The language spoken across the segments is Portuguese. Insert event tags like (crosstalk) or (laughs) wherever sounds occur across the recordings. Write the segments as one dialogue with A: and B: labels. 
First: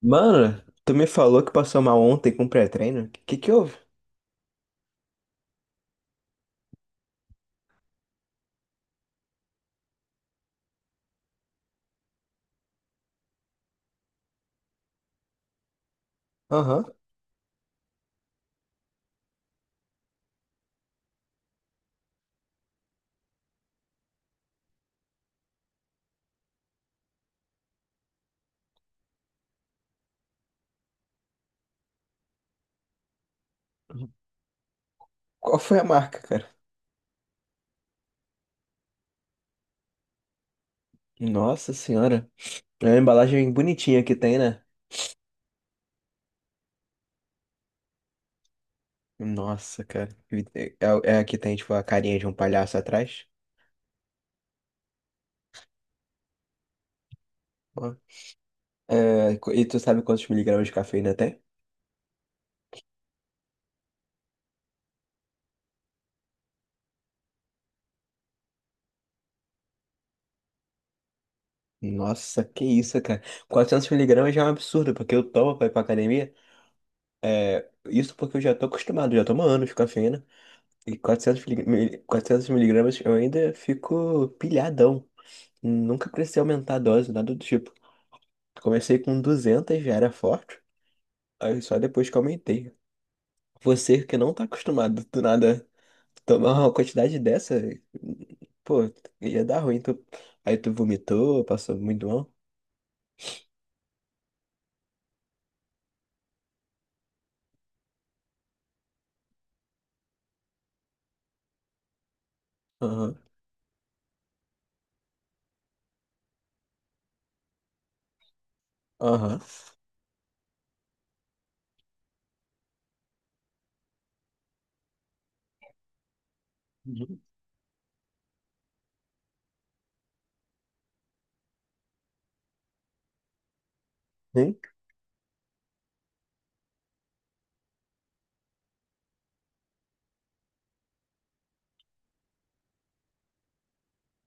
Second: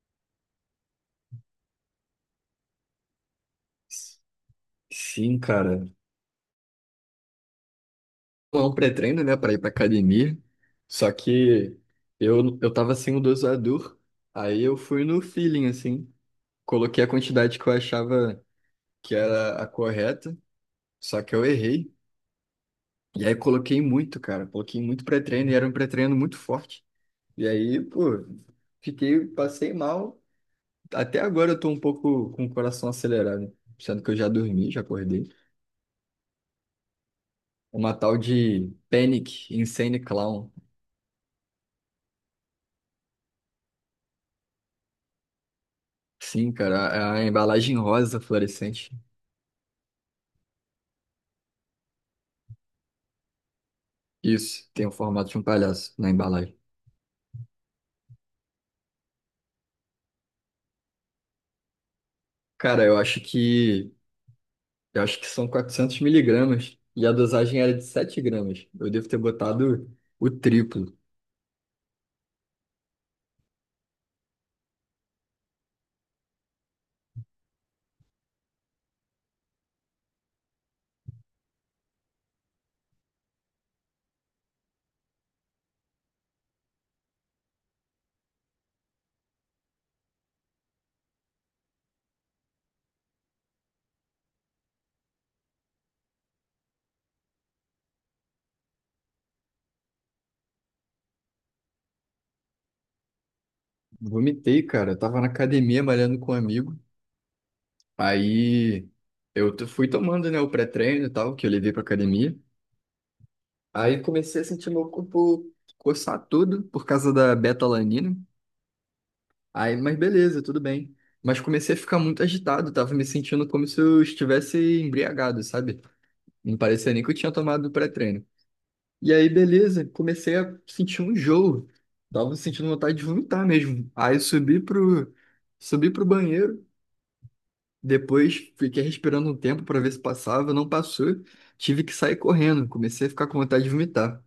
A: Mano, tu me falou que passou mal ontem com pré-treino? Que houve?
B: Sim, cara. É um pré-treino, né, pra ir pra academia. Só que eu tava sem o dosador, aí eu fui no feeling, assim.
A: Aham.
B: Coloquei a quantidade que eu achava que era a correta, só que eu errei. E aí coloquei muito, cara. Coloquei muito pré-treino e era um pré-treino muito forte. E aí, pô, passei mal. Até agora eu tô um pouco com o coração acelerado, sendo que eu já dormi, já acordei.
A: Qual foi a marca, cara?
B: Uma tal de Panic Insane Clown.
A: Nossa senhora. É uma embalagem bonitinha que tem, né?
B: Sim, cara, a embalagem rosa fluorescente.
A: Nossa, cara. É, é a que tem, tipo, a carinha de um palhaço atrás?
B: Isso, tem o formato de um palhaço na embalagem.
A: Ó. É, e tu sabe quantos miligramas de cafeína tem?
B: Cara, eu acho que são 400 mg e a dosagem era de 7 g. Eu devo ter botado o triplo.
A: Nossa, que isso, cara. 400 miligramas já é um absurdo, porque eu tomo pra ir pra academia. É, isso porque eu já tô acostumado, já tomo anos de cafeína. E 400 miligramas eu ainda fico pilhadão. Nunca precisei aumentar a dose, nada do tipo. Comecei com 200 já era forte. Aí só depois que aumentei. Você que não tá acostumado do nada tomar uma quantidade dessa, pô, ia dar ruim. Tu... Aí tu vomitou, passou muito mal.
B: Vomitei, cara. Eu tava na academia malhando com um amigo. Aí fui tomando, né, o pré-treino e tal, que eu levei pra academia.
A: Aham,
B: Aí comecei a sentir meu corpo coçar tudo por causa da beta-alanina.
A: aham.
B: Aí, mas beleza, tudo bem. Mas comecei a ficar muito agitado, tava me sentindo como se eu estivesse embriagado, sabe? Não parecia nem que eu
A: Uhum.
B: tinha tomado pré-treino. E aí, beleza, comecei a sentir um enjoo. Tava sentindo vontade de vomitar mesmo. Aí
A: Sim,
B: subi pro banheiro. Depois fiquei respirando um tempo para ver se passava, não passou. Tive que sair correndo, comecei a ficar com vontade de vomitar.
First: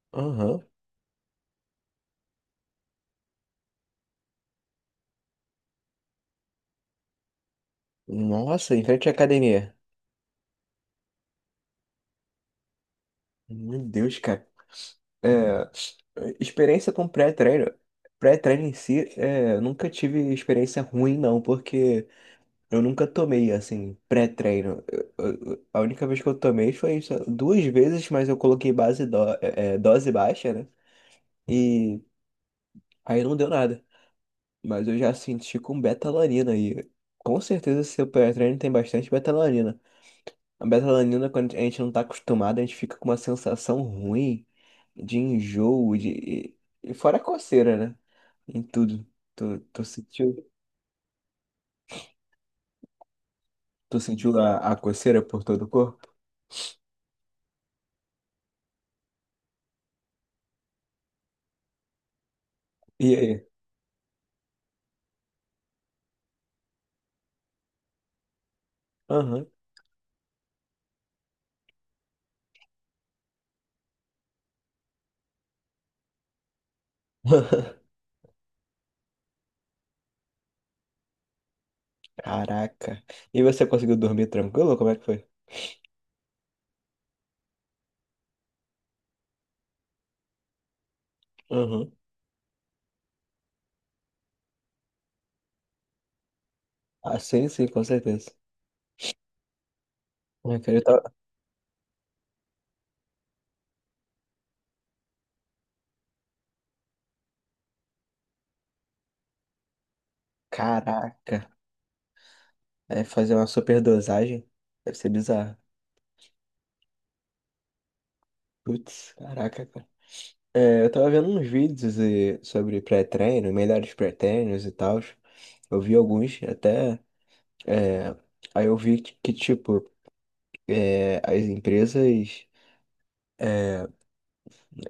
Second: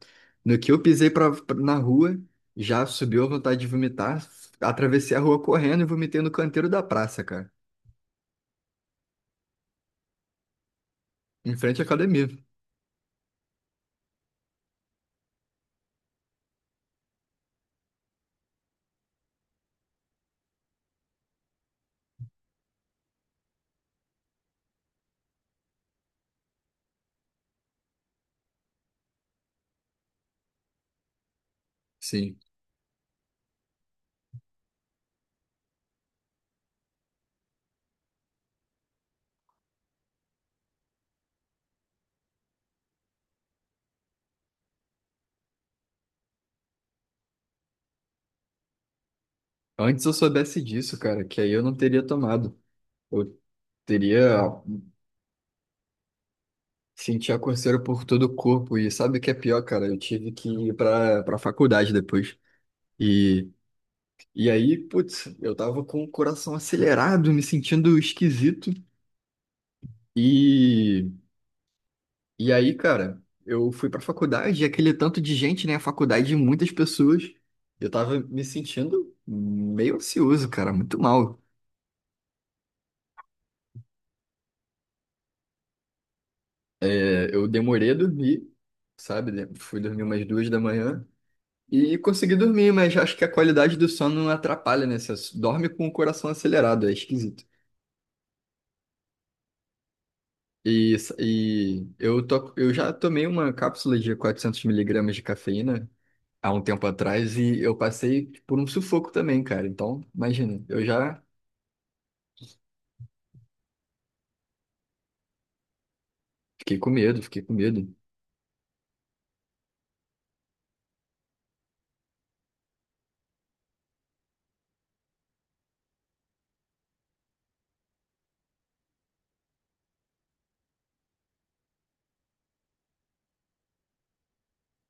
B: No
A: aham.
B: que eu pisei na rua, já subiu a vontade de vomitar. Atravessei a rua correndo e vomitei no canteiro da praça, cara,
A: Nossa, em frente à academia.
B: em frente à academia.
A: Meu Deus, cara. É, experiência com pré-treino. Pré-treino em si, é, nunca tive experiência ruim, não, porque. Eu nunca tomei, assim, pré-treino. A única vez que eu tomei foi só duas vezes, mas eu coloquei é, é, dose baixa, né? E
B: Sim.
A: aí não deu nada. Mas eu já senti com betalanina e com certeza seu pré-treino tem bastante betalanina. A betalanina, quando a gente não tá acostumado, a gente fica com uma sensação ruim de enjoo, de... E fora a coceira, né? Em tudo. Tu,
B: Antes eu soubesse disso, cara, que aí eu não teria tomado. Eu
A: tu sentiu
B: teria
A: a coceira por todo o corpo?
B: Senti a coceira por todo o corpo e sabe o que é pior, cara? Eu tive que ir pra para faculdade depois.
A: E aí?
B: e E aí, putz, eu tava com o coração acelerado, me sentindo esquisito.
A: Aham.
B: E, e aí, cara, eu fui pra faculdade, e aquele tanto de gente, né? A faculdade de muitas pessoas.
A: (laughs)
B: Eu tava me sentindo meio ansioso, cara, muito mal.
A: Caraca. E você conseguiu dormir tranquilo? Como é que foi?
B: É, eu demorei a dormir, sabe? Né, fui dormir umas 2 da manhã
A: Uhum.
B: e consegui dormir, mas acho que a qualidade do sono atrapalha, né? Você dorme com o coração acelerado, é
A: Ah,
B: esquisito.
A: sim, sim, com certeza. Eu queria
B: E,
A: tá-
B: e eu, to, eu já tomei uma cápsula de 400 mg de cafeína há um tempo atrás e eu passei por um sufoco também, cara. Então, imagina, eu já
A: Caraca. É fazer uma superdosagem. Deve ser bizarro.
B: fiquei com medo, fiquei com medo.
A: Putz, caraca, cara. É, eu tava vendo uns vídeos e- sobre pré-treino, melhores pré-treinos e tal. Eu vi alguns até. É, aí eu vi que, tipo, é, as empresas.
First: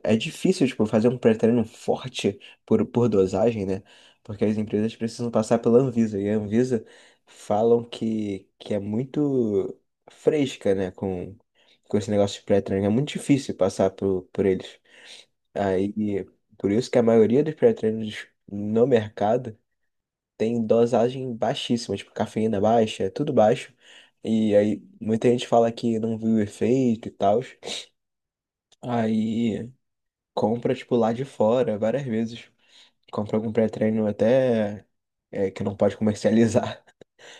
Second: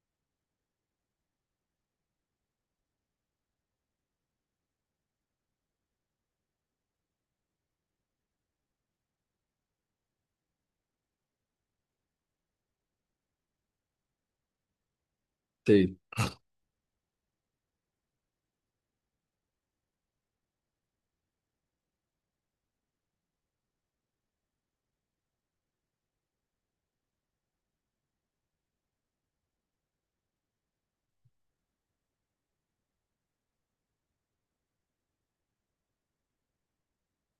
A: É difícil, tipo, fazer um pré-treino forte por dosagem, né? Porque as empresas precisam passar pela Anvisa. E a Anvisa falam que é muito fresca, né? Com esse negócio de pré-treino. É muito difícil passar por eles.
B: Sei.
A: Aí, por isso que a maioria dos pré-treinos no mercado tem dosagem baixíssima, tipo, cafeína baixa, é tudo baixo. E aí, muita gente fala que não viu efeito e tal. Aí compra, tipo, lá de fora, várias vezes. Compra algum pré-treino até é, que não pode comercializar. (laughs)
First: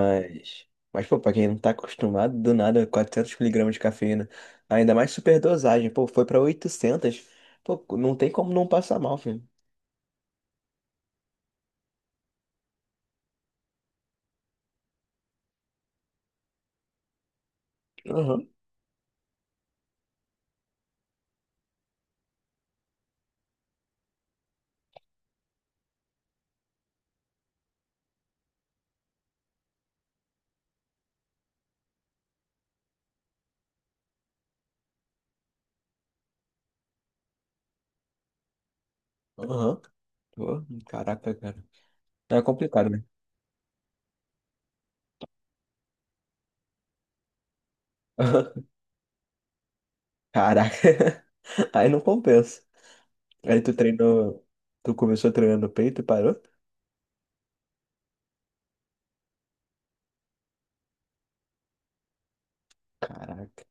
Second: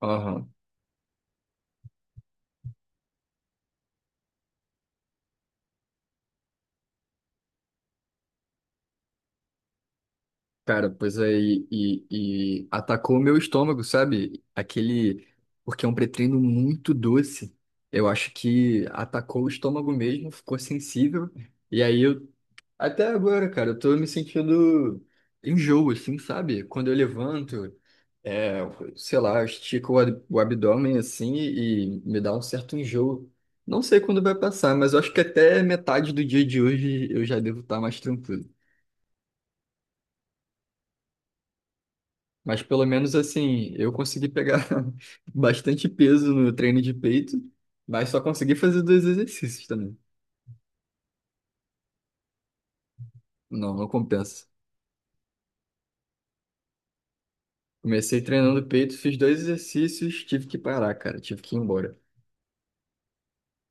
B: Aham.
A: mas, pô, pra quem não tá acostumado, do nada, 400 miligramas de cafeína. Ainda mais superdosagem, pô, foi pra oitocentos. Pô, não tem como não passar mal, filho.
B: Cara, pois aí, e atacou o meu estômago, sabe? Aquele. Porque é um pré-treino muito doce. Eu acho
A: Aham,
B: que atacou o estômago mesmo, ficou sensível. E aí eu Até agora, cara, eu tô me sentindo enjoo, assim, sabe? Quando eu levanto, é, sei lá, estico o abdômen, assim, e me dá um certo enjoo. Não sei quando vai passar, mas eu acho que até metade do dia de hoje eu já devo estar mais tranquilo.
A: aham. Pô, caraca, cara. É
B: Mas pelo
A: complicado, né?
B: menos, assim, eu consegui pegar (laughs) bastante peso no treino de peito, mas só consegui
A: (laughs)
B: fazer dois exercícios também.
A: Caraca. (laughs) Aí não compensa. Aí
B: Não,
A: tu
B: não
A: treinou,
B: compensa.
A: tu começou treinando peito e parou?
B: Comecei treinando peito, fiz dois exercícios, tive que parar, cara, tive que ir embora.
A: Caraca.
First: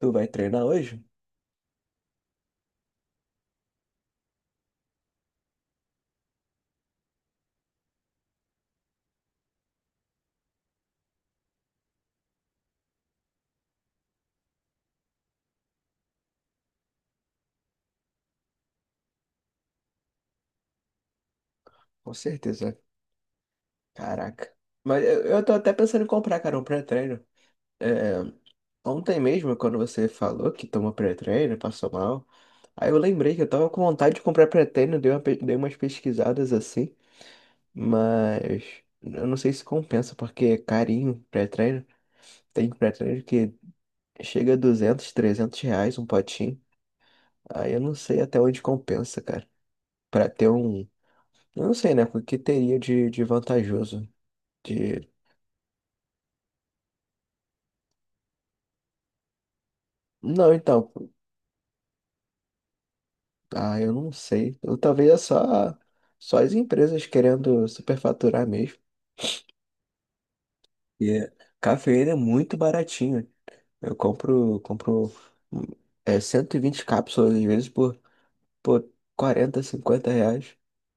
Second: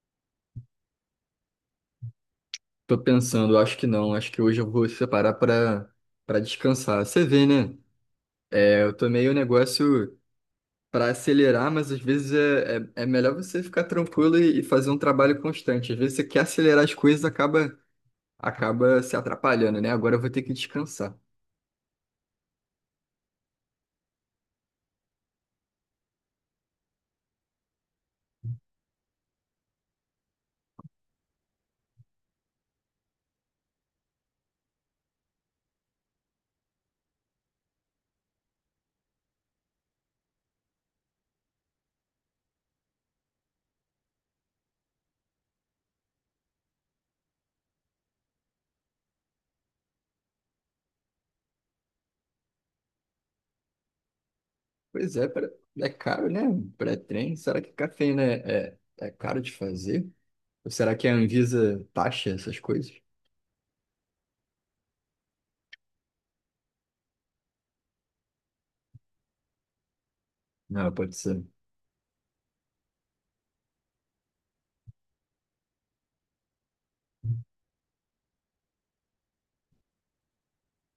A: Tu vai treinar hoje?
B: Tô pensando, acho que não. Acho que hoje eu vou separar pra para descansar. Você vê, né? É, eu tomei o negócio pra acelerar, mas às vezes é melhor você ficar tranquilo e fazer um trabalho constante. Às vezes você quer acelerar as coisas, acaba se atrapalhando, né? Agora eu vou ter que descansar.
A: Com certeza. Caraca. Mas eu tô até pensando em comprar, cara, um pré-treino. É, ontem mesmo, quando você falou que tomou pré-treino, passou mal, aí eu lembrei que eu tava com vontade de comprar pré-treino, dei uma, dei umas pesquisadas assim, mas eu não sei se compensa, porque é carinho pré-treino. Tem pré-treino que chega a 200, 300 reais um potinho. Aí eu não sei até onde compensa, cara, pra ter um... Eu não sei, né, o que teria de vantajoso, de...
B: Pois é, é caro, né? Um pré-treino. Será que cafeína é caro de fazer?
A: Não,
B: Ou
A: então...
B: será que a Anvisa taxa essas coisas?
A: Ah, eu não sei. Ou talvez é só, só as empresas querendo superfaturar mesmo.
B: Não,
A: E
B: pode
A: é-
B: ser.
A: cafeína é muito baratinho. Eu compro, compro hum, é, 120 cápsulas, às vezes, por 40, 50 reais.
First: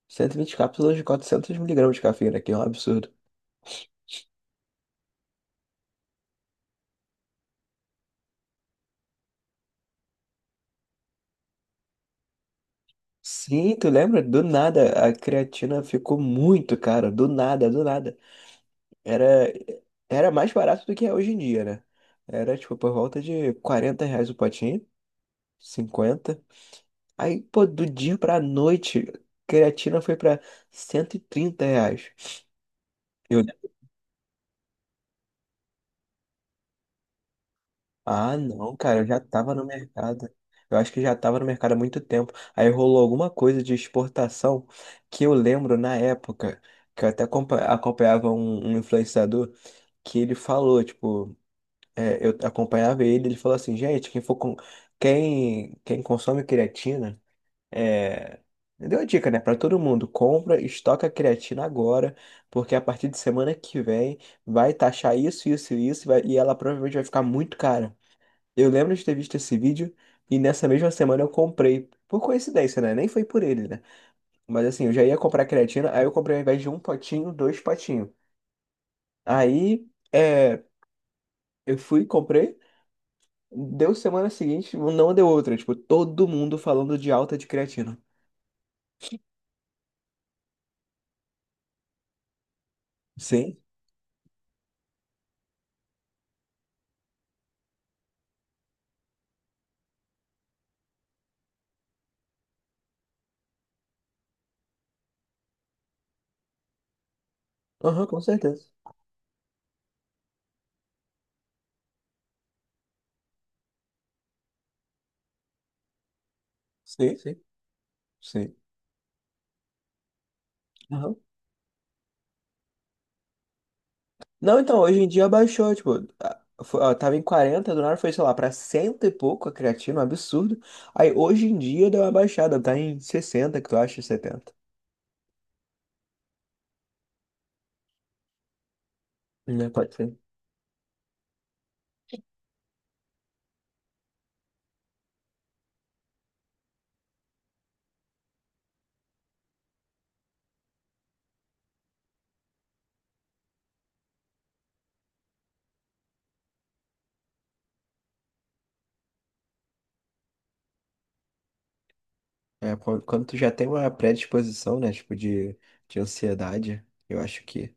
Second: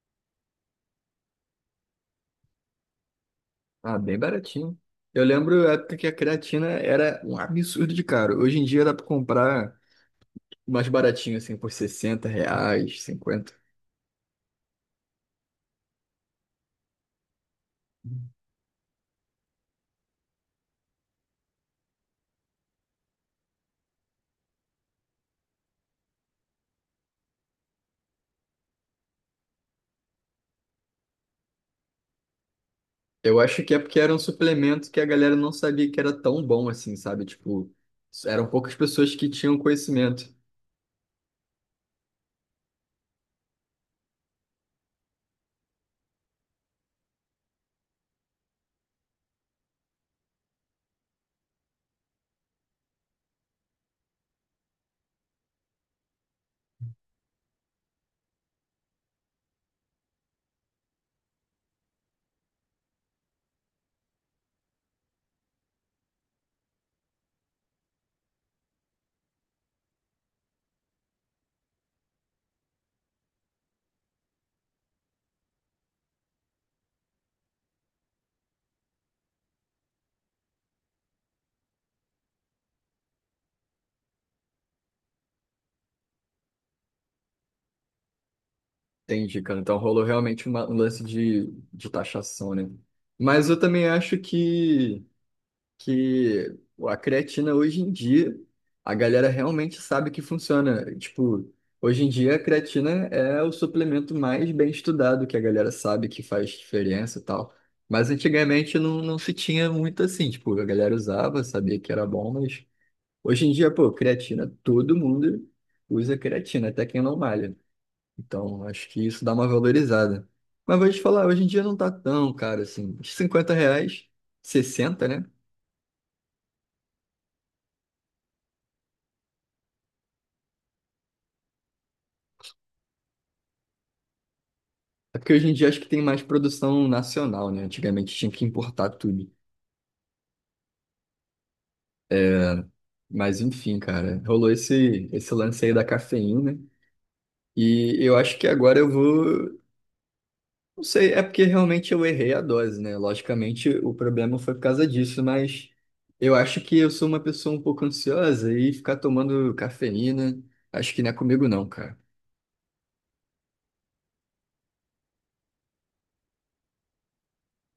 A: 120 cápsulas de 400 miligramas de cafeína, que é um absurdo.
B: Ah, bem baratinho. Eu lembro a época que a creatina era um absurdo de caro. Hoje em dia dá pra comprar mais baratinho, assim, por 60 reais, 50.
A: Sim, tu lembra? Do nada, a creatina ficou muito cara. Do nada, do nada. Era, era mais barato do que é hoje em dia, né? Era, tipo, por volta de 40 reais o potinho. Cinquenta. Aí, pô, do dia pra noite, creatina foi pra 130 reais.
B: Eu
A: Eu,
B: acho que é porque era um suplemento que a galera não sabia que era tão bom assim, sabe? Tipo,
A: ah,
B: eram poucas
A: não, cara, eu
B: pessoas
A: já
B: que
A: tava
B: tinham
A: no mercado.
B: conhecimento.
A: Eu acho que já tava no mercado há muito tempo. Aí rolou alguma coisa de exportação que eu lembro na época, que eu até acompanhava um influenciador, que ele falou, tipo, é, eu acompanhava ele, ele falou assim, gente, quem consome creatina. É, deu a dica, né, para todo mundo, compra, estoca a creatina agora, porque a partir de semana que vem vai taxar isso, isso e isso, e vai- e ela provavelmente vai ficar muito cara. Eu lembro de ter visto esse vídeo e nessa mesma semana eu comprei, por coincidência, né? Nem foi por ele, né? Mas assim, eu já ia comprar creatina, aí eu comprei ao invés de um potinho, dois potinhos. Aí, é, eu fui, comprei, deu semana seguinte, não deu outra, tipo, todo mundo falando de alta de creatina.
B: Entendi, cara. Então rolou realmente um lance de taxação, né? Mas
A: Sim,
B: eu também acho que a creatina hoje em dia, a galera realmente sabe que funciona. Tipo, hoje em dia a creatina é o suplemento mais bem estudado, que a galera sabe que faz diferença e tal.
A: aham,
B: Mas
A: com certeza.
B: antigamente não, não se tinha muito assim, tipo, a galera usava, sabia que era bom, mas hoje em dia, pô, creatina, todo mundo usa creatina, até quem
A: Sim,
B: não
A: sim,
B: malha.
A: sim.
B: Então, acho que isso dá uma valorizada. Mas vou te
A: Aham.
B: falar, hoje em dia não tá tão caro assim. 50 reais,
A: Não, então, hoje em
B: 60,
A: dia
B: né?
A: baixou, tipo, tava em 40 do nada foi, sei lá, pra cento e pouco a creatina, um absurdo. Aí hoje em dia deu uma baixada, tá em 60 que tu acha, setenta.
B: É porque hoje em dia acho que tem mais produção nacional, né? Antigamente tinha que importar tudo.
A: Né, pode ser.
B: Mas enfim, cara, rolou esse lance aí da cafeína. E eu acho que agora eu vou. Não sei, é porque realmente eu errei a dose, né? Logicamente o problema foi por causa disso, mas eu acho que eu sou uma pessoa um pouco ansiosa e ficar tomando cafeína, acho que não é comigo, não, cara.
A: É, quando tu já tem uma predisposição, né, tipo, de ansiedade, eu acho que,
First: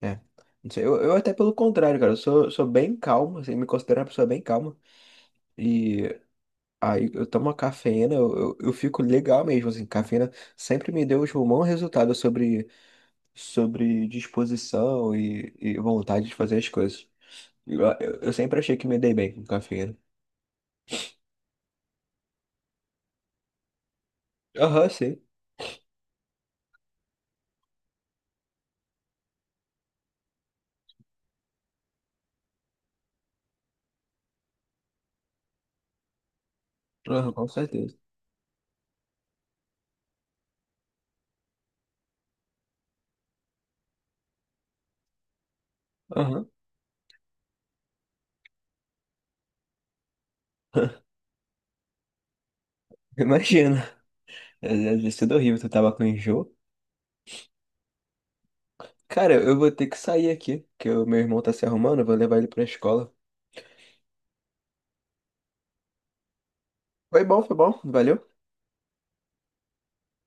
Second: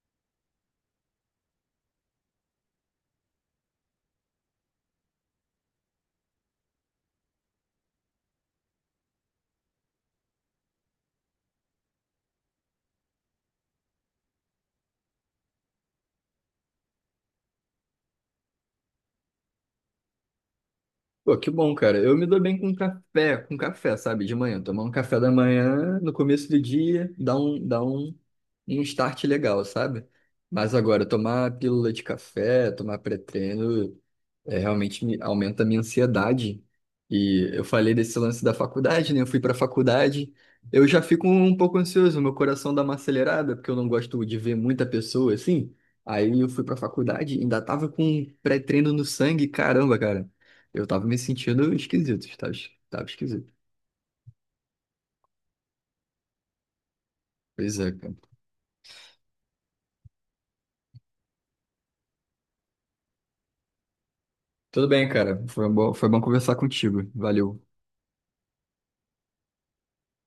A: é. Não sei, eu até pelo contrário, cara, eu sou bem calmo, assim, me considero uma pessoa bem calma. Aí eu tomo a cafeína, eu fico legal mesmo, assim, cafeína sempre me deu tipo, um bom resultado sobre, sobre disposição e vontade de fazer as coisas. Eu sempre achei que me dei bem com cafeína.
B: Pô, que bom, cara. Eu me dou bem com café, sabe? De manhã. Tomar
A: Aham,
B: um café
A: sim.
B: da manhã, no começo do dia, dá um start legal, sabe? Mas agora, tomar pílula de café, tomar pré-treino, é, realmente aumenta a minha ansiedade.
A: Aham, com
B: E eu falei
A: certeza.
B: desse lance da faculdade, né? Eu fui para a faculdade, eu já fico um pouco ansioso, meu coração dá uma acelerada, porque eu não gosto de ver muita pessoa assim. Aí
A: Aham.
B: eu fui para a faculdade, ainda tava com pré-treino no sangue, caramba, cara. Eu tava
A: (laughs)
B: me sentindo esquisito, tava esquisito.
A: Imagina. É, deve ter sido horrível, tu tava com enjoo.
B: Pois é, cara.
A: Cara, eu vou ter que sair aqui, que o meu irmão tá se arrumando, eu vou levar ele pra escola.
B: Tudo bem, cara. Foi bom conversar contigo.
A: Foi
B: Valeu.
A: bom, valeu.